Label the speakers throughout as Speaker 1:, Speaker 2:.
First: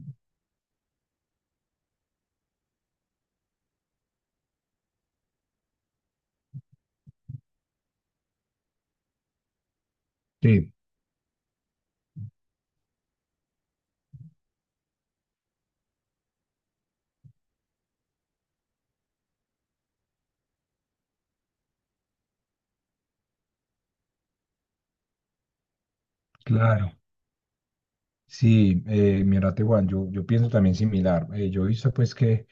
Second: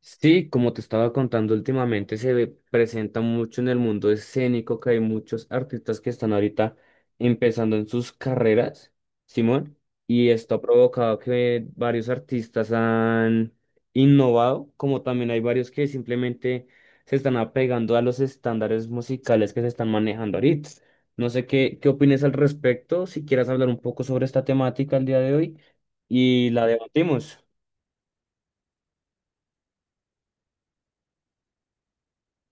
Speaker 1: Sí, como te estaba contando últimamente, presenta mucho en el mundo escénico que hay muchos artistas que están ahorita empezando en sus carreras, Simón, y esto ha
Speaker 2: Sí,
Speaker 1: provocado que varios artistas han innovado, como también hay varios que simplemente se están apegando a los estándares musicales que se están manejando ahorita. No sé qué opinas al respecto, si quieras hablar un poco sobre esta temática el día de hoy y la
Speaker 2: claro.
Speaker 1: debatimos.
Speaker 2: Sí, mira, Tehuan, yo pienso también similar. Yo he visto pues que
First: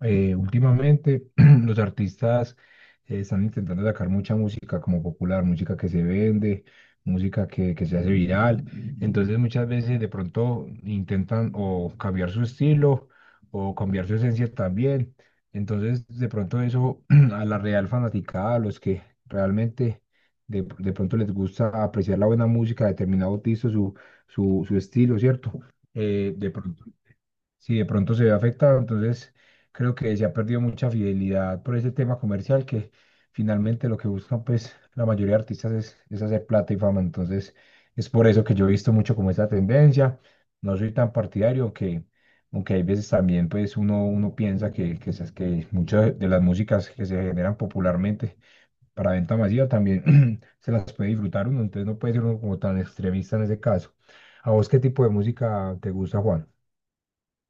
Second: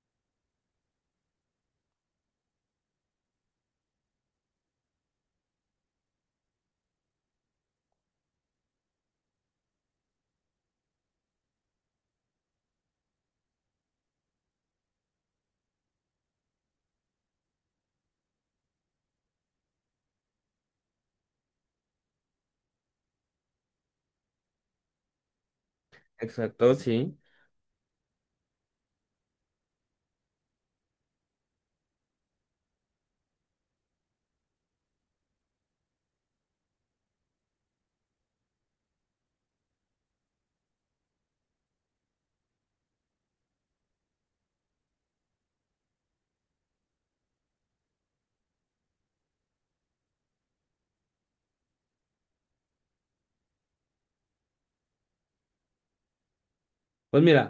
Speaker 2: últimamente los artistas están intentando sacar mucha música como popular, música que se vende, música que se hace viral. Entonces muchas veces de pronto intentan o cambiar su estilo o cambiar su esencia también. Entonces de pronto eso a la real fanaticada, a los que realmente de pronto les gusta apreciar la buena música de determinado artista, su estilo, ¿cierto? De
Speaker 1: Exacto,
Speaker 2: pronto,
Speaker 1: sí.
Speaker 2: si de pronto se ve afectado, entonces creo que se ha perdido mucha fidelidad por ese tema comercial que finalmente lo que buscan pues la mayoría de artistas es hacer plata y fama, entonces es por eso que yo he visto mucho como esa tendencia, no soy tan partidario, aunque, aunque hay veces también pues uno piensa que que muchas de las músicas que se generan popularmente para venta masiva también se las puede disfrutar uno, entonces no puede ser uno como tan extremista en ese caso. ¿A vos qué tipo de música te gusta, Juan?
Speaker 1: Pues mira.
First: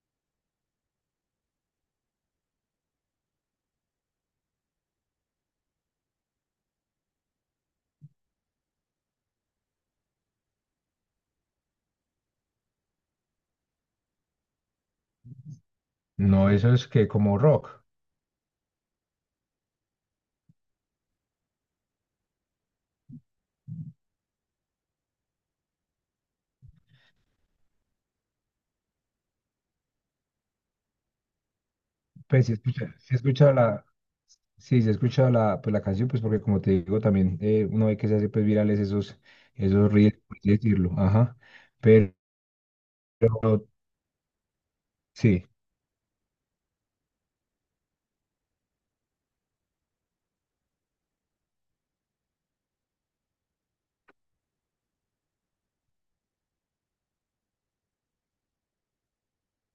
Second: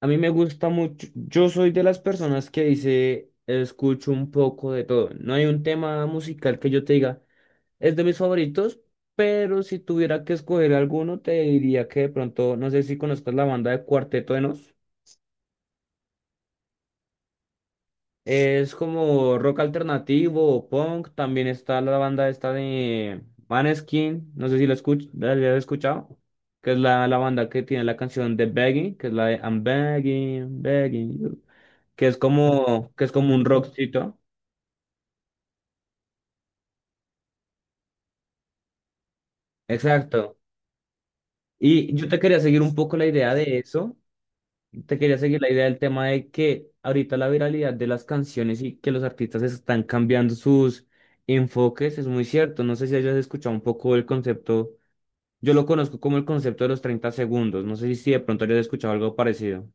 Speaker 1: A mí me gusta mucho, yo soy de las personas que dice, escucho un poco de todo. No hay un tema musical que yo te diga, es de mis favoritos, pero si tuviera que escoger alguno, te diría que de pronto, no sé si conozcas la banda de Cuarteto de Nos.
Speaker 2: No, eso es que como rock.
Speaker 1: Es como rock alternativo o punk. También está la banda esta de Maneskin, no sé si la hayas escuchado, que es la banda que tiene la canción de Begging, que es la de "I'm begging, begging you". que es
Speaker 2: Pues si
Speaker 1: como,
Speaker 2: escucha,
Speaker 1: que es como un rockcito.
Speaker 2: sí, si escucha la, pues, la canción, pues porque como te digo también, uno ve que se hace pues virales esos reels,
Speaker 1: Exacto.
Speaker 2: por así decirlo, ajá.
Speaker 1: Y yo
Speaker 2: Pero
Speaker 1: te quería seguir un poco la idea de eso. Te quería seguir
Speaker 2: sí,
Speaker 1: la idea del tema de que ahorita la viralidad de las canciones y que los artistas están cambiando sus enfoques es muy cierto. No sé si hayas escuchado un poco el concepto. Yo lo conozco como el concepto de los 30 segundos. No sé si de pronto hayas escuchado algo parecido.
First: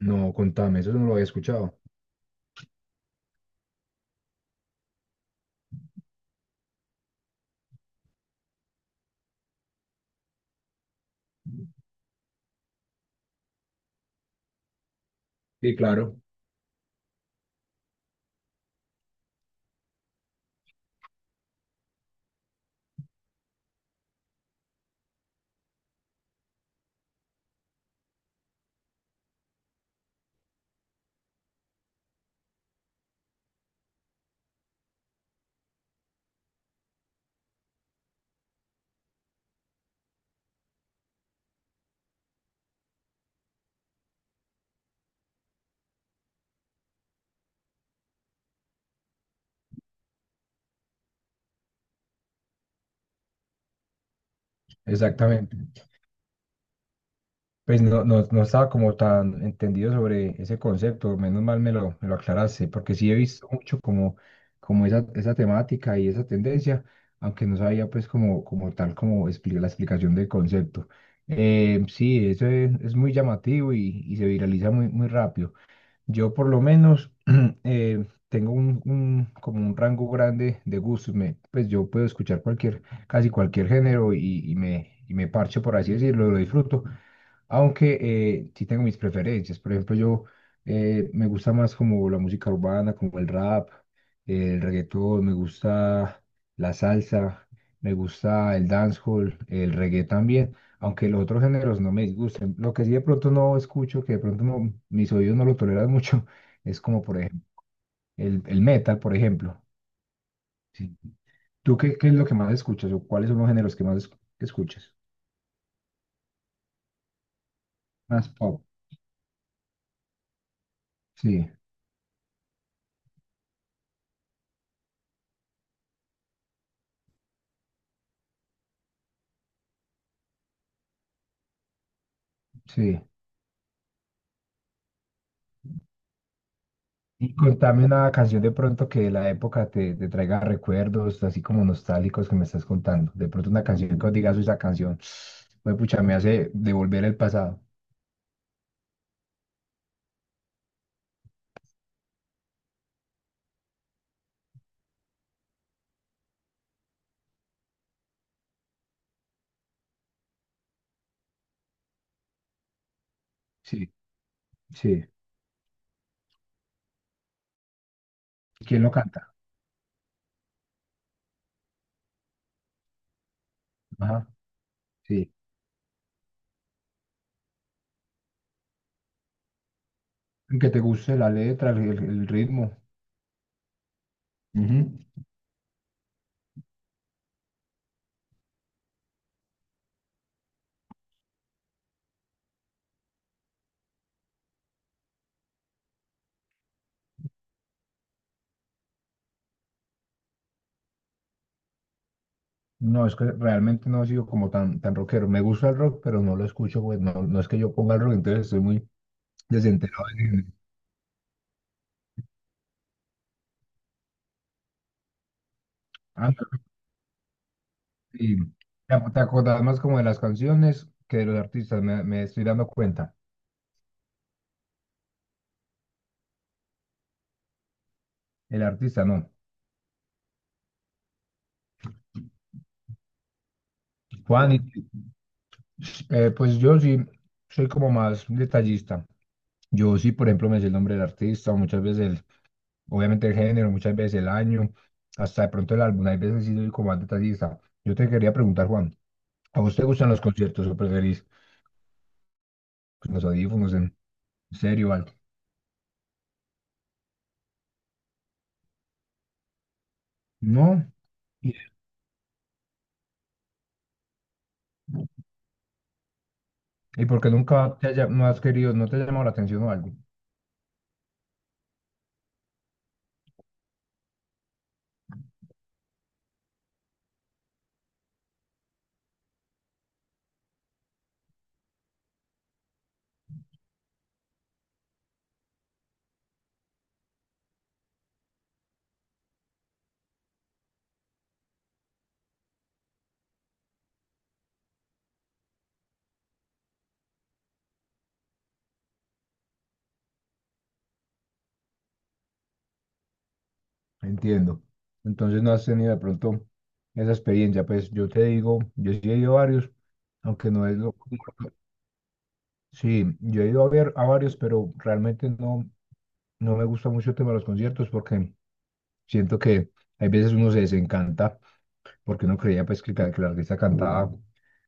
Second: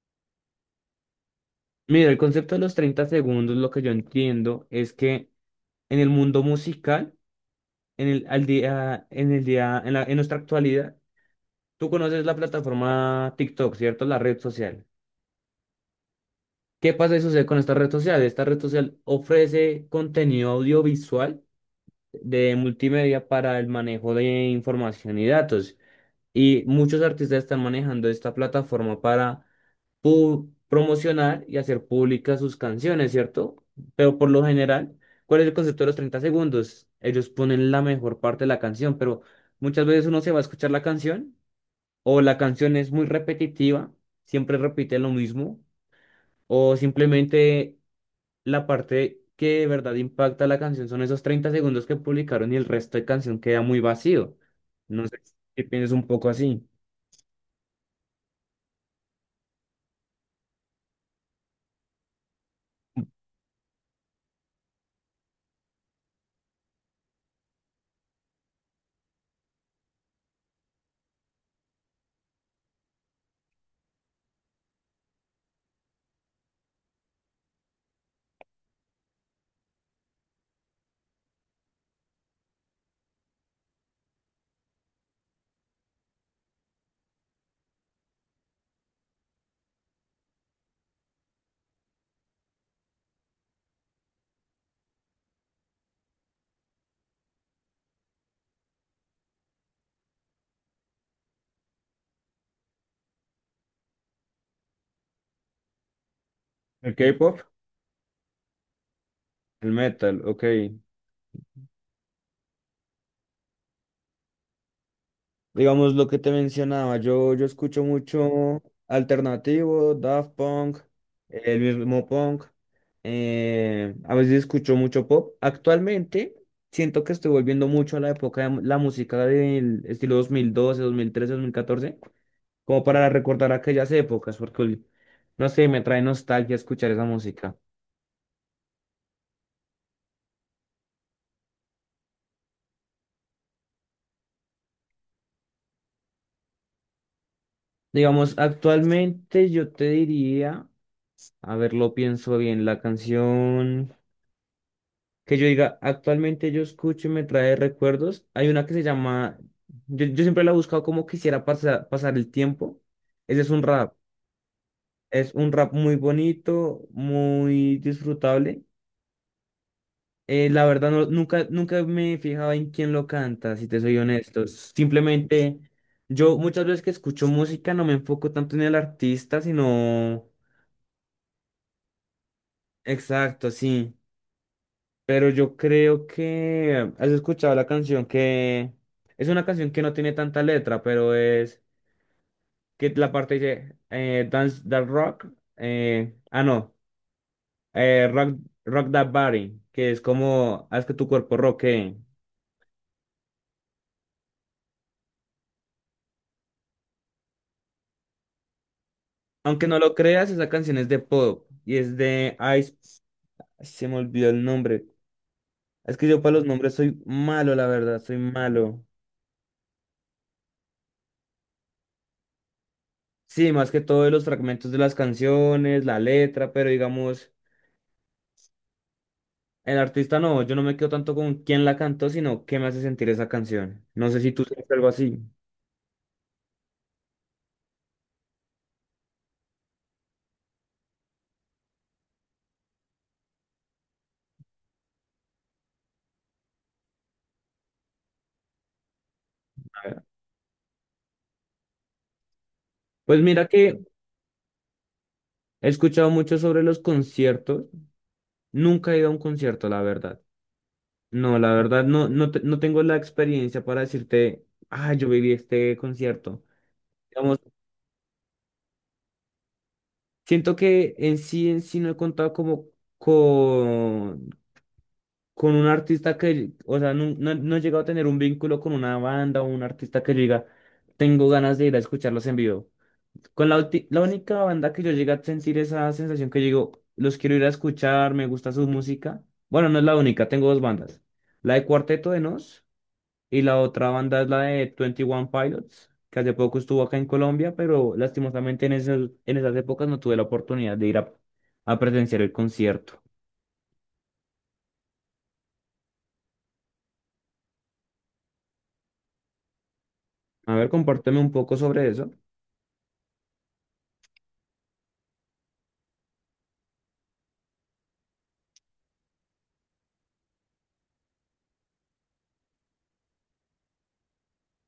Speaker 2: no, contame, eso no lo había escuchado.
Speaker 1: Mira, el concepto de los 30 segundos, lo que yo entiendo es que en el mundo musical, en el, al día, en el día, en nuestra actualidad. Tú conoces la plataforma TikTok, ¿cierto? La red social.
Speaker 2: Sí, claro,
Speaker 1: ¿Qué pasa y sucede con esta red social? Esta red social ofrece contenido audiovisual de multimedia para el manejo de información y datos. Y muchos artistas están manejando esta plataforma para promocionar y hacer públicas sus canciones, ¿cierto? Pero por lo general, ¿cuál es el concepto de los 30 segundos? Ellos ponen la mejor parte de la canción, pero muchas veces uno se va a escuchar la canción, o la canción es muy repetitiva, siempre repite lo mismo, o simplemente la parte que de verdad impacta la canción son esos 30 segundos que publicaron y el resto de canción queda muy vacío. No sé
Speaker 2: exactamente.
Speaker 1: si piensas un poco así.
Speaker 2: Pues no estaba como tan entendido sobre ese concepto, menos mal me lo aclaraste, porque sí he visto mucho como, como esa temática y esa tendencia, aunque no sabía pues como, la explicación del concepto. Sí, eso es muy llamativo y se viraliza muy rápido. Yo por lo menos tengo como un rango grande de gustos, pues yo puedo escuchar cualquier, casi cualquier género y me parcho, por así decirlo, lo disfruto aunque sí tengo mis preferencias. Por ejemplo, yo me gusta más como la música urbana, como el rap, el reggaetón, me gusta la salsa, me gusta el dancehall, el reggae también. Aunque los otros géneros no me disgusten. Lo que sí de pronto no escucho, que de pronto no- mis oídos no lo toleran mucho, es
Speaker 1: El
Speaker 2: como por
Speaker 1: K-pop.
Speaker 2: ejemplo el metal, por ejemplo.
Speaker 1: El metal, ok.
Speaker 2: Sí. ¿Tú qué es lo que más escuchas o cuáles son los géneros que escuchas?
Speaker 1: Digamos lo que te mencionaba, yo escucho
Speaker 2: Más
Speaker 1: mucho
Speaker 2: pop.
Speaker 1: alternativo, Daft Punk,
Speaker 2: Sí,
Speaker 1: el mismo punk, a veces escucho mucho pop. Actualmente siento que estoy volviendo mucho a la época de la música del estilo 2012, 2013, 2014, como
Speaker 2: sí.
Speaker 1: para recordar aquellas épocas, porque no sé, me trae nostalgia escuchar esa
Speaker 2: Y
Speaker 1: música.
Speaker 2: contame una canción de pronto que de la época te traiga recuerdos, así como nostálgicos que me estás contando. De pronto una canción que os digas, "Uy, esa canción, pues pucha, me hace devolver el pasado.
Speaker 1: Digamos, actualmente yo te diría, a ver, lo pienso bien, la canción. Que yo diga, actualmente yo escucho y me trae recuerdos. Hay una que se llama, yo siempre la he buscado como quisiera pasar el tiempo. Ese
Speaker 2: Sí, sí.
Speaker 1: es un rap muy bonito, muy disfrutable.
Speaker 2: ¿Quién lo canta?
Speaker 1: La verdad, nunca me he fijado en quién lo canta, si te soy
Speaker 2: Ajá,
Speaker 1: honesto.
Speaker 2: sí.
Speaker 1: Simplemente, yo muchas veces que escucho música no me enfoco tanto en el artista, sino.
Speaker 2: Que te guste la letra, el ritmo.
Speaker 1: Exacto, sí.
Speaker 2: Ujú.
Speaker 1: Pero yo creo que has escuchado la canción, que es una canción que no tiene tanta letra, pero es que la parte dice Dance That Rock, ah no, rock, Rock That Body, que es como haz que tu cuerpo rockee.
Speaker 2: No, es que realmente no he sido como tan, tan rockero. Me gusta el rock, pero no lo escucho, pues no, no es que yo ponga el rock, entonces estoy muy
Speaker 1: Aunque no lo
Speaker 2: desenterado.
Speaker 1: creas, esa canción es de pop y es de Ice, se me olvidó el nombre. Es que yo para los nombres soy malo, la verdad, soy
Speaker 2: Sí,
Speaker 1: malo.
Speaker 2: te acordás más como de las canciones que de los artistas, me estoy dando cuenta.
Speaker 1: Sí, más que todo de los fragmentos de las canciones, la letra, pero digamos.
Speaker 2: El artista no.
Speaker 1: El artista no, yo no me quedo tanto con quién la cantó, sino qué me hace sentir esa canción. No sé si tú
Speaker 2: Juan,
Speaker 1: sientes algo así.
Speaker 2: pues yo sí soy como más detallista. Yo sí, por ejemplo, me sé el nombre del artista, muchas veces, obviamente el género, muchas veces el año, hasta de pronto el álbum. Hay veces sí soy como más detallista. Yo te quería preguntar, Juan, ¿a vos te
Speaker 1: A ver.
Speaker 2: gustan los conciertos o preferís pues,
Speaker 1: Pues
Speaker 2: los
Speaker 1: mira
Speaker 2: audífonos
Speaker 1: que
Speaker 2: en serio o algo?
Speaker 1: he escuchado mucho sobre los conciertos. Nunca he ido a un concierto, la verdad.
Speaker 2: No.
Speaker 1: No, la
Speaker 2: ¿Y
Speaker 1: verdad, no, no, no tengo la experiencia para decirte, ah, yo viví este concierto.
Speaker 2: por qué
Speaker 1: Digamos,
Speaker 2: nunca te haya, no has querido, no te ha llamado la atención o algo?
Speaker 1: siento que en sí no he contado como con, con un artista que, o sea, no, no, no he llegado a tener un vínculo con una banda o un artista que yo diga, tengo ganas de ir a escucharlos en vivo. Con la única banda que yo llegué a sentir esa sensación que digo, los quiero ir a escuchar, me gusta su música. Bueno, no es la única, tengo dos bandas. La de Cuarteto de Nos y la otra banda es la de Twenty One Pilots, que hace poco estuvo acá en Colombia, pero lastimosamente en esas épocas no tuve la oportunidad de ir a presenciar el concierto.
Speaker 2: Entiendo. Entonces no has tenido de pronto esa experiencia. Pues yo te digo, yo sí he ido a varios, aunque
Speaker 1: A
Speaker 2: no
Speaker 1: ver,
Speaker 2: es lo...
Speaker 1: compárteme un poco sobre eso.
Speaker 2: Sí, yo he ido a ver a varios, pero realmente no, no me gusta mucho el tema de los conciertos porque siento que hay veces uno se desencanta porque uno creía pues que, que la artista cantaba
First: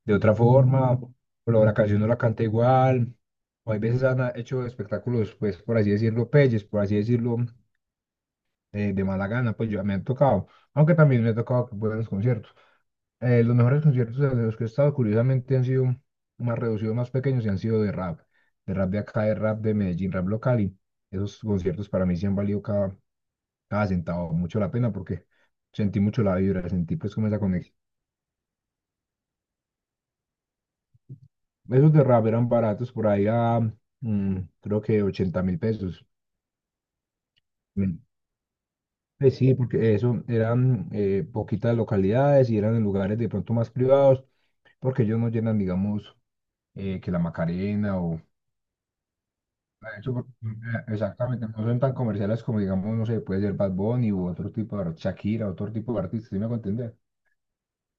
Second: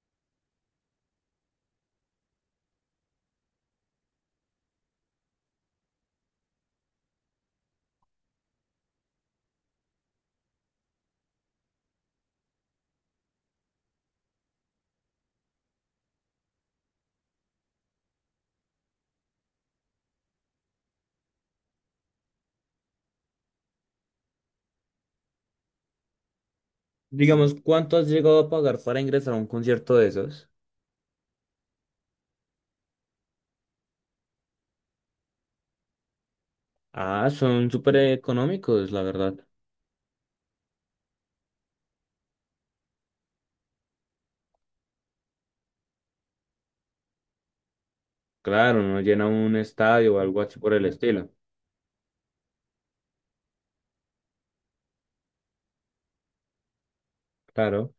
Speaker 2: de otra forma, o la la canción no la canta igual, o hay veces han hecho espectáculos, pues por así decirlo, peyes, por así decirlo, de mala gana, pues yo me han tocado, aunque también me ha tocado que buenos conciertos. Eh, los mejores conciertos de los que he estado, curiosamente, han sido más reducidos, más pequeños y han sido de rap, de rap de acá, de rap de Medellín, rap local. Y esos conciertos para mí sí han valido cada, cada centavo, mucho la pena porque sentí mucho la vibra, sentí pues como esa
Speaker 1: Digamos,
Speaker 2: conexión.
Speaker 1: ¿cuánto has llegado a pagar para ingresar a un concierto de esos?
Speaker 2: Esos de rap eran baratos por ahí a mm, creo que 80.000 pesos.
Speaker 1: Ah, son súper
Speaker 2: Mm.
Speaker 1: económicos, la verdad.
Speaker 2: Sí, porque eso eran poquitas localidades y eran en lugares de pronto más privados, porque ellos no llenan, digamos, que la Macarena o
Speaker 1: Claro, no llena un
Speaker 2: De hecho,
Speaker 1: estadio o algo así por el estilo.
Speaker 2: exactamente, no son tan comerciales como, digamos, no sé, puede ser Bad Bunny u otro tipo Shakira, otro tipo de artista, ¿sí me hago entender?
Speaker 1: Claro.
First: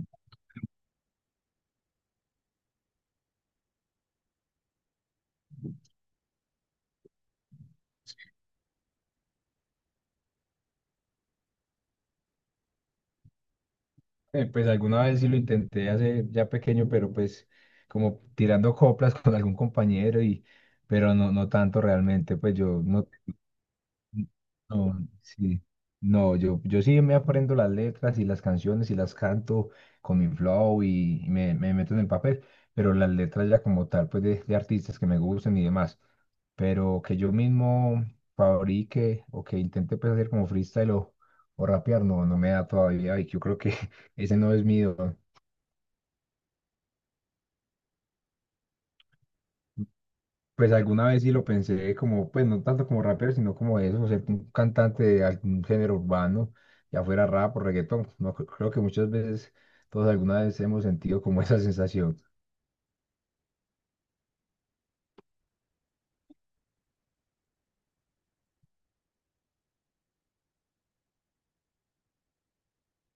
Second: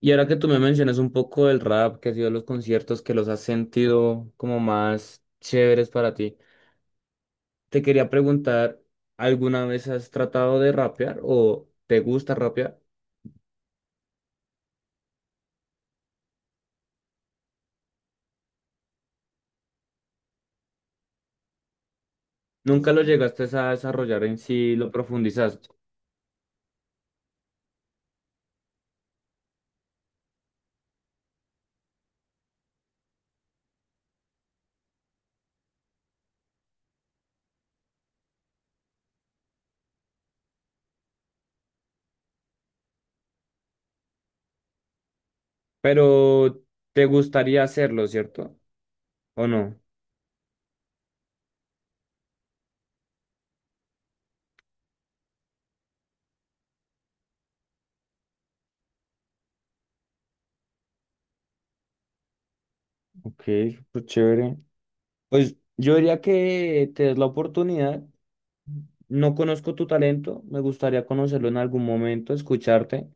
Speaker 1: Y ahora que tú me mencionas un poco del rap, que ha sido los conciertos que los has sentido como más chéveres para ti, te quería preguntar, ¿alguna vez has tratado de rapear o te gusta rapear?
Speaker 2: Pues alguna vez sí lo intenté hace ya pequeño, pero pues como tirando coplas con algún compañero y pero no tanto realmente, pues yo
Speaker 1: Nunca lo
Speaker 2: no
Speaker 1: llegaste a desarrollar en sí, lo
Speaker 2: No, sí.
Speaker 1: profundizaste,
Speaker 2: No, yo sí me aprendo las letras y las canciones y las canto con mi flow y me meto en el papel, pero las letras ya como tal, pues de artistas que me gusten y demás, pero que yo mismo fabrique o que intente pues hacer como freestyle o rapear, no, no me da todavía y yo creo que ese no es mío.
Speaker 1: pero te gustaría hacerlo, ¿cierto? ¿O no?
Speaker 2: Pues alguna vez sí lo pensé como, pues no tanto como rapero, sino como eso, ser un cantante de algún género urbano, ya fuera rap o reggaetón. No, creo que muchas veces, todos alguna vez hemos sentido como esa sensación.
Speaker 1: Ok, súper chévere. Pues yo diría que te des la oportunidad. No conozco tu talento, me gustaría conocerlo en algún momento, escucharte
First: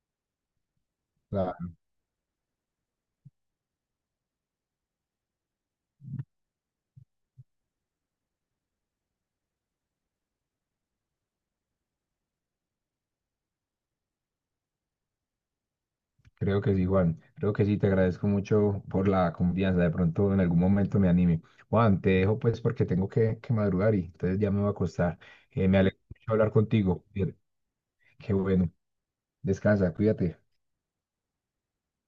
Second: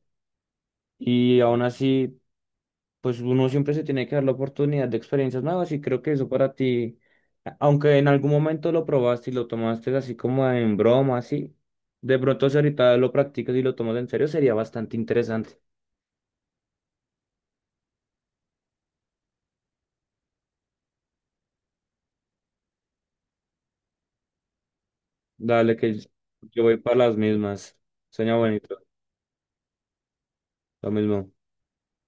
Speaker 1: y
Speaker 2: La-
Speaker 1: aún así, pues uno siempre se tiene que dar la oportunidad de experiencias nuevas y creo que eso para ti, aunque en algún momento lo probaste y lo tomaste así como en broma, así, de pronto si ahorita lo practicas y lo tomas en serio sería bastante interesante.
Speaker 2: creo que sí, Juan. Creo que sí, te agradezco mucho por la confianza. De pronto en algún momento me anime. Juan, te dejo pues porque tengo que madrugar y entonces ya me voy a acostar.
Speaker 1: Dale
Speaker 2: Me
Speaker 1: que
Speaker 2: alegro mucho hablar
Speaker 1: yo voy para
Speaker 2: contigo.
Speaker 1: las mismas,
Speaker 2: Qué
Speaker 1: sueña
Speaker 2: bueno.
Speaker 1: bonito,
Speaker 2: Descansa, cuídate.
Speaker 1: lo mismo.